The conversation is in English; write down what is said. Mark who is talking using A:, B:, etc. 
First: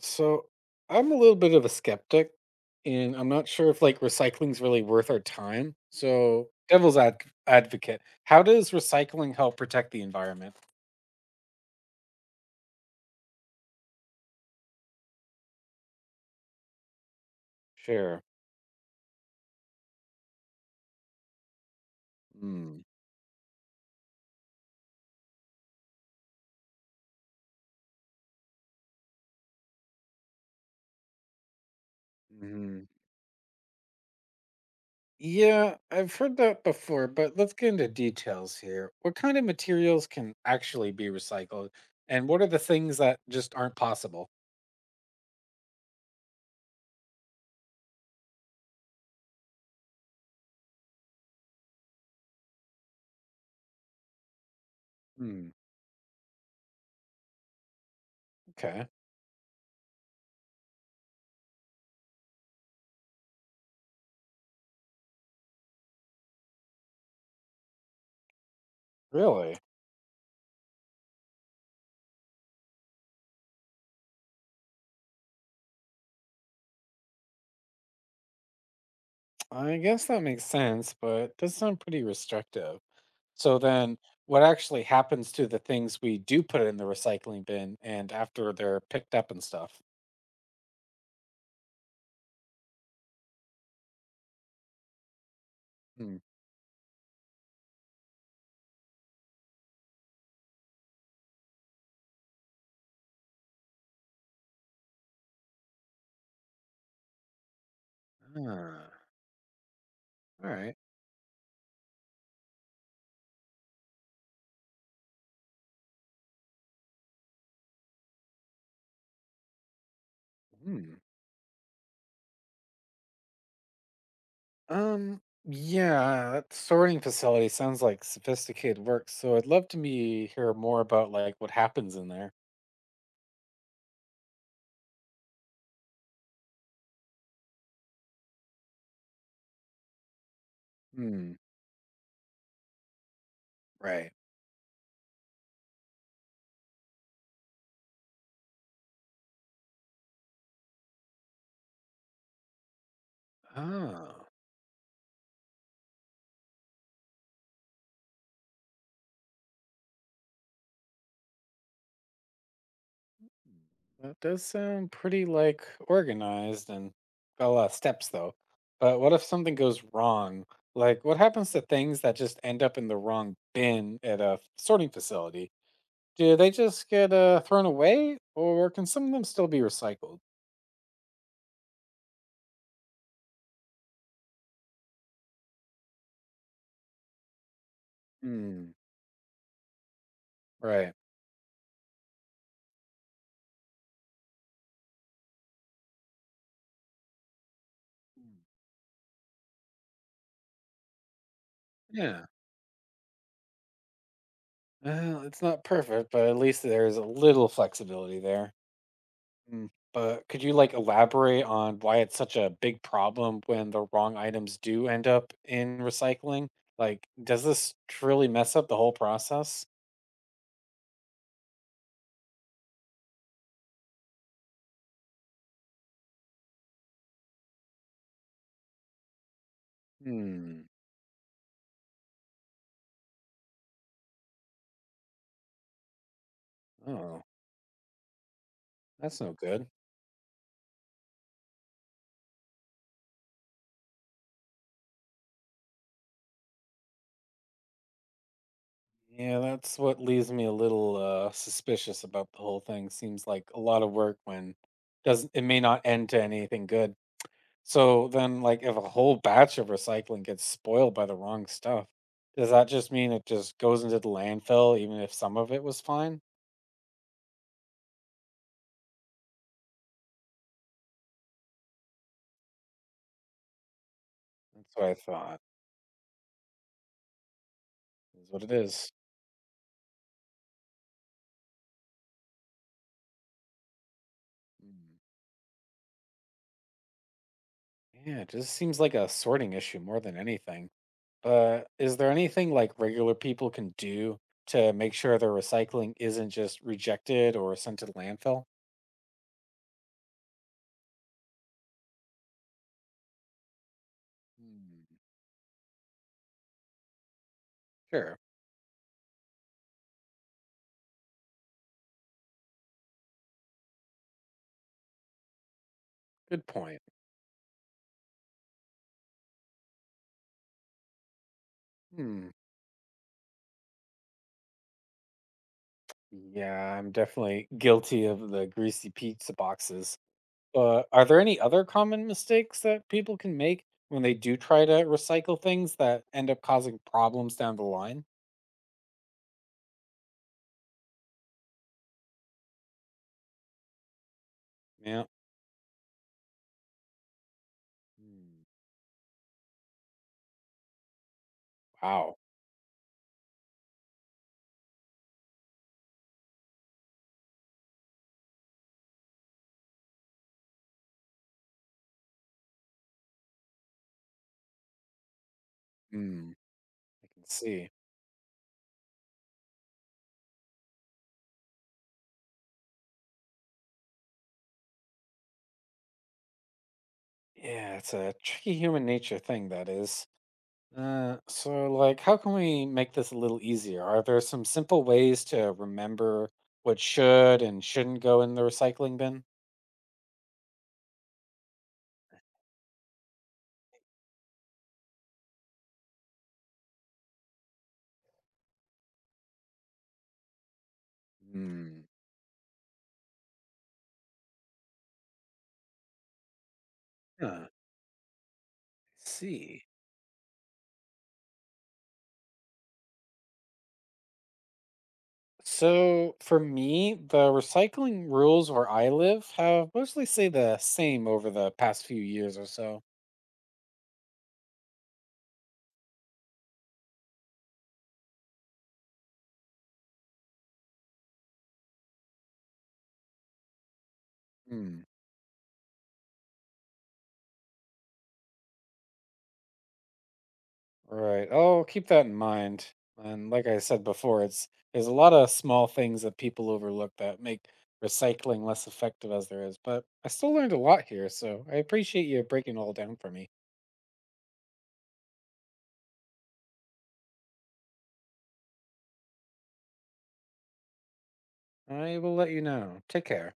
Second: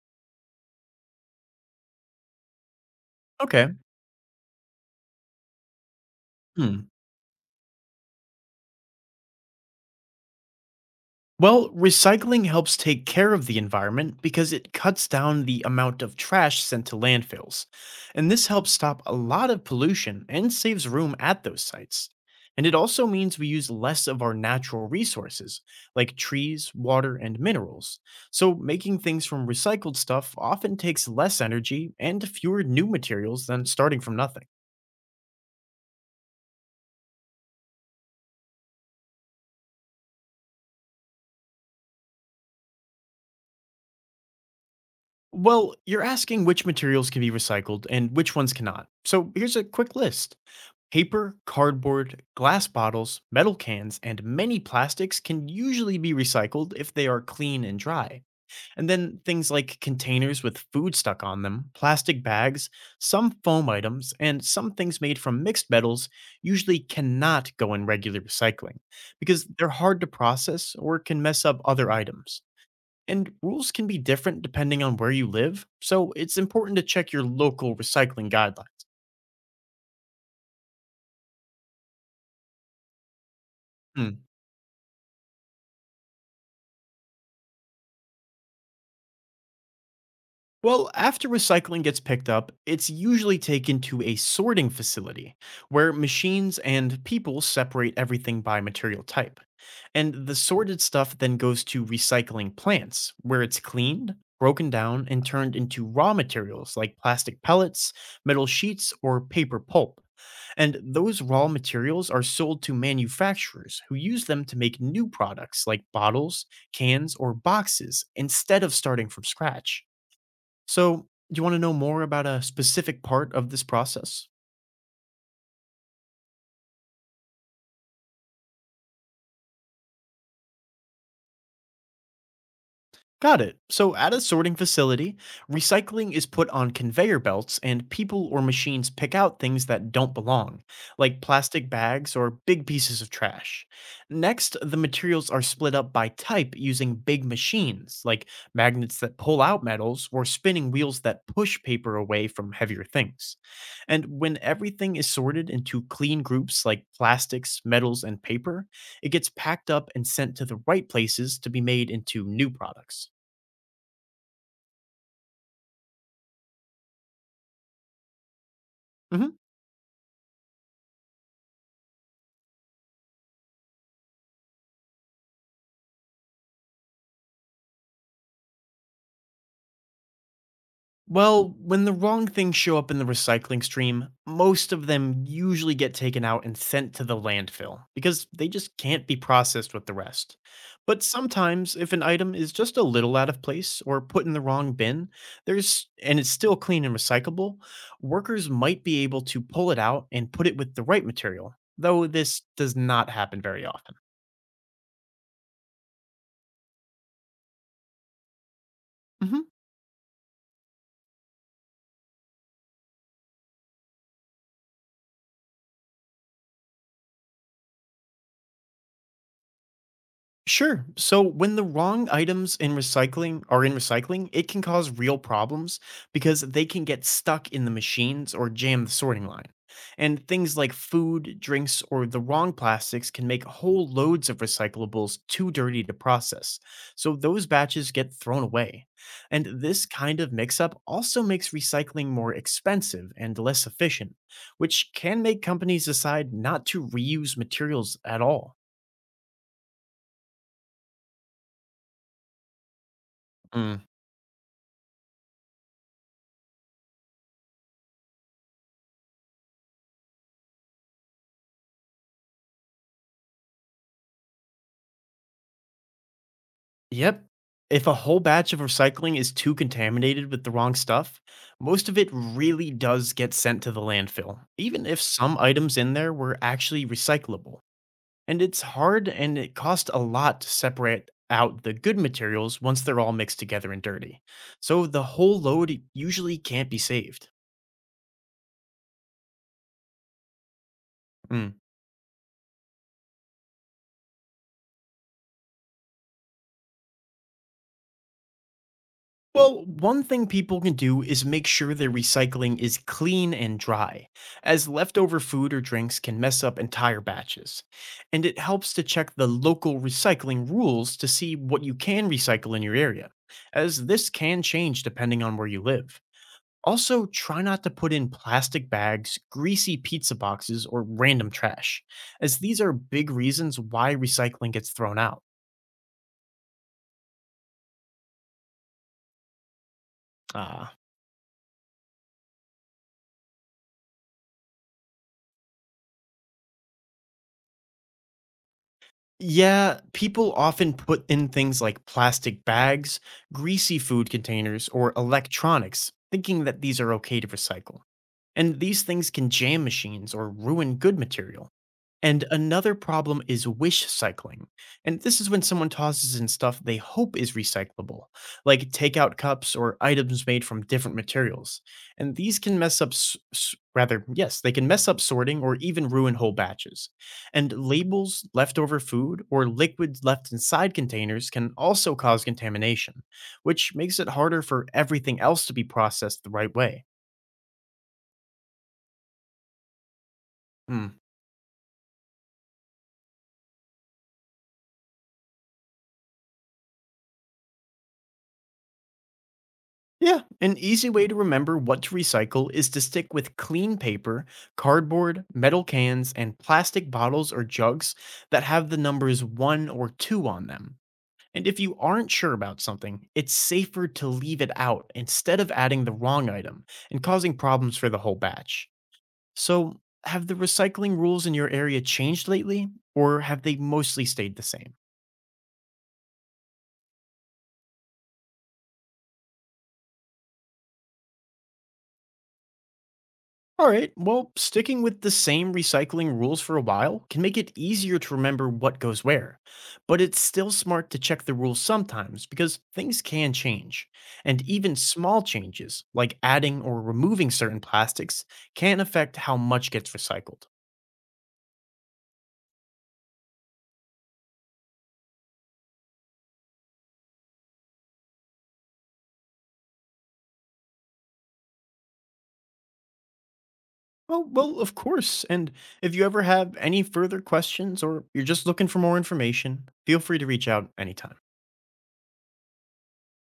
A: So I'm a little bit of a skeptic and I'm not sure
B: Okay.
A: if like recycling's really worth our time. So
B: Hmm.
A: devil's advocate, how does recycling help protect the environment?
B: Well, recycling helps take care of the environment because it cuts down the amount of trash sent to landfills.
A: Sure.
B: And this helps stop a lot of pollution and saves room at those sites. And it
A: Mm.
B: also means we use less of our natural resources, like trees, water, and minerals. So, making things from recycled stuff often takes less energy and fewer
A: Hmm.
B: new materials than starting from nothing.
A: Yeah, I've heard that before, but let's get into details here. What kind of materials can actually be recycled and what are the things that just aren't possible?
B: Well, you're asking which materials can be recycled and which ones cannot. So, here's a quick list. Paper, cardboard, glass bottles, metal cans, and many plastics
A: Hmm.
B: can usually be recycled if they are clean and dry.
A: Okay.
B: And then things like containers with food stuck on them, plastic bags, some foam items, and some things made from mixed metals usually cannot go in regular recycling because
A: Really?
B: they're hard to process or can mess up other items. And rules can be different depending on where you live, so it's important to check your local recycling guidelines.
A: I guess that makes sense, but it does sound pretty restrictive. So then
B: Hmm.
A: what actually happens to the things we do put in the recycling bin and after they're picked up and stuff?
B: Well, after recycling gets picked up, it's usually taken to a sorting facility where
A: Hmm.
B: machines and people separate everything by material type. And the sorted stuff then goes to recycling plants where it's cleaned, broken down, and turned into raw materials like plastic pellets, metal sheets,
A: Ah,
B: or paper pulp.
A: all right.
B: And those raw materials are sold to manufacturers who use them to make new products like bottles, cans, or boxes instead of starting from scratch.
A: Hmm.
B: So, do you want to know more about a specific part of this process?
A: Yeah, that sorting facility sounds like sophisticated work, so I'd love to me hear more about like what happens in there.
B: Got it. So at a sorting facility, recycling is put on conveyor belts and people or machines pick out things that don't belong, like
A: Hmm.
B: plastic bags or big pieces of trash.
A: Right.
B: Next, the materials are split up by type using big machines, like magnets that pull out metals or spinning wheels that push paper away from heavier things. And
A: Oh.
B: when everything is sorted into clean groups like plastics, metals, and paper, it gets packed up and sent to the right places to be made into new products.
A: Mm, that does sound pretty like organized and got a lot of steps though. But what if
B: Mhm.
A: something goes wrong? Like what happens to things that just end up in the wrong bin at a sorting facility? Do they just get thrown away or can some of them still be recycled?
B: Well, when the wrong things show up in the recycling stream, most of them usually get taken out and sent to the landfill because they
A: Hmm.
B: just can't be processed with the rest.
A: Right.
B: But sometimes, if an item is just a little out of place or put in the wrong bin, there's and it's still clean and recyclable, workers might be able to pull it out and put it with the right material, though
A: Yeah.
B: this does not happen very often.
A: Well, it's not perfect, but at least there's a little flexibility there.
B: Mhm.
A: Mm, but could you like elaborate on why it's such a big problem when the wrong items do end up in recycling? Like, does this truly mess up the whole process?
B: Sure. So when the wrong items in recycling are in recycling, it can cause real problems because they can get stuck in the machines or jam the sorting line. And things
A: Hmm.
B: like food, drinks, or the wrong plastics can make whole loads of recyclables too dirty to process. So
A: Oh,
B: those batches get thrown away.
A: that's no
B: And
A: good.
B: this kind of mix up also makes recycling more expensive and less efficient, which can make companies decide not to reuse materials at all.
A: Yeah, that's what leaves me a little suspicious about the whole thing. Seems like a lot of work when doesn't it may not end to anything good. So then, like, if a whole batch of recycling gets spoiled by the wrong stuff, does that just mean it just goes into the landfill, even if some of it was fine?
B: Yep. If a whole batch of recycling is too contaminated with the wrong stuff, most of it really does get sent to the landfill,
A: That's what
B: even
A: I
B: if some
A: thought.
B: items in there were actually recyclable.
A: Is what
B: And
A: it
B: it's
A: is.
B: hard and it costs a lot to separate out the good materials once they're all mixed together and dirty. So
A: Mm.
B: the whole load usually can't be saved.
A: Yeah, it just seems like a sorting issue more than anything.
B: Mm.
A: But is there anything like regular people can do to make sure their recycling isn't just rejected or sent to the landfill?
B: Well, one thing people can do is make sure their recycling is clean and dry, as
A: Hmm.
B: leftover food or drinks can mess up entire batches.
A: Sure.
B: And it helps to check the local recycling rules to see what you can recycle in your area, as this can change depending on where you live.
A: Good point.
B: Also, try not to put in plastic bags, greasy pizza boxes, or random trash,
A: Hmm.
B: as these are big reasons why recycling gets thrown out.
A: Yeah, I'm definitely guilty of the greasy pizza boxes.
B: Ah,
A: But are there any other common mistakes that people can make when they do try to recycle things that end up causing problems down the line?
B: yeah, people often put in things like plastic bags, greasy food containers, or
A: Yeah.
B: electronics, thinking that these are okay to recycle.
A: Hmm.
B: And these things can jam machines or ruin good material.
A: Wow.
B: And another problem is wish cycling. And this is when someone tosses in stuff they hope is recyclable, like takeout cups or items made from different materials. And these can mess up, rather, yes, they can mess up sorting or even ruin
A: Hmm.
B: whole batches.
A: I can
B: And
A: see.
B: labels, leftover food, or liquids left inside containers can also cause contamination, which makes it harder for everything else to be processed the right way.
A: Yeah, it's a tricky human nature thing, that is.
B: Hmm.
A: So, like, how can we make this a little easier? Are there some simple ways to remember what should and shouldn't go in the recycling bin?
B: Yeah, an easy way to remember what to recycle is to stick with clean paper, cardboard, metal cans, and plastic bottles or jugs that have the numbers 1 or 2 on them. And if you
A: Hmm.
B: aren't sure about something, it's safer to leave it out instead of adding the wrong item and causing
A: Huh, I
B: problems for the whole batch.
A: see.
B: So, have the recycling rules in your area changed lately, or have they mostly stayed the same?
A: So, for me, the recycling rules where I live have mostly stayed the same over the past few years or so.
B: All right, well, sticking with the same recycling rules for a while can make it easier to remember what goes where. But it's still smart to check the rules sometimes because things can change. And even small changes, like adding or removing certain plastics, can affect how much gets recycled.
A: Right. Oh, keep that in mind. And like I said before, it's there's a lot of small things that people overlook that make recycling less effective as there is. But I still learned a lot here, so I appreciate you breaking it all down for me.
B: Oh, well, of course. And if you ever have any further questions or you're just looking for more information, feel free to reach out anytime.
A: I will let you know. Take care.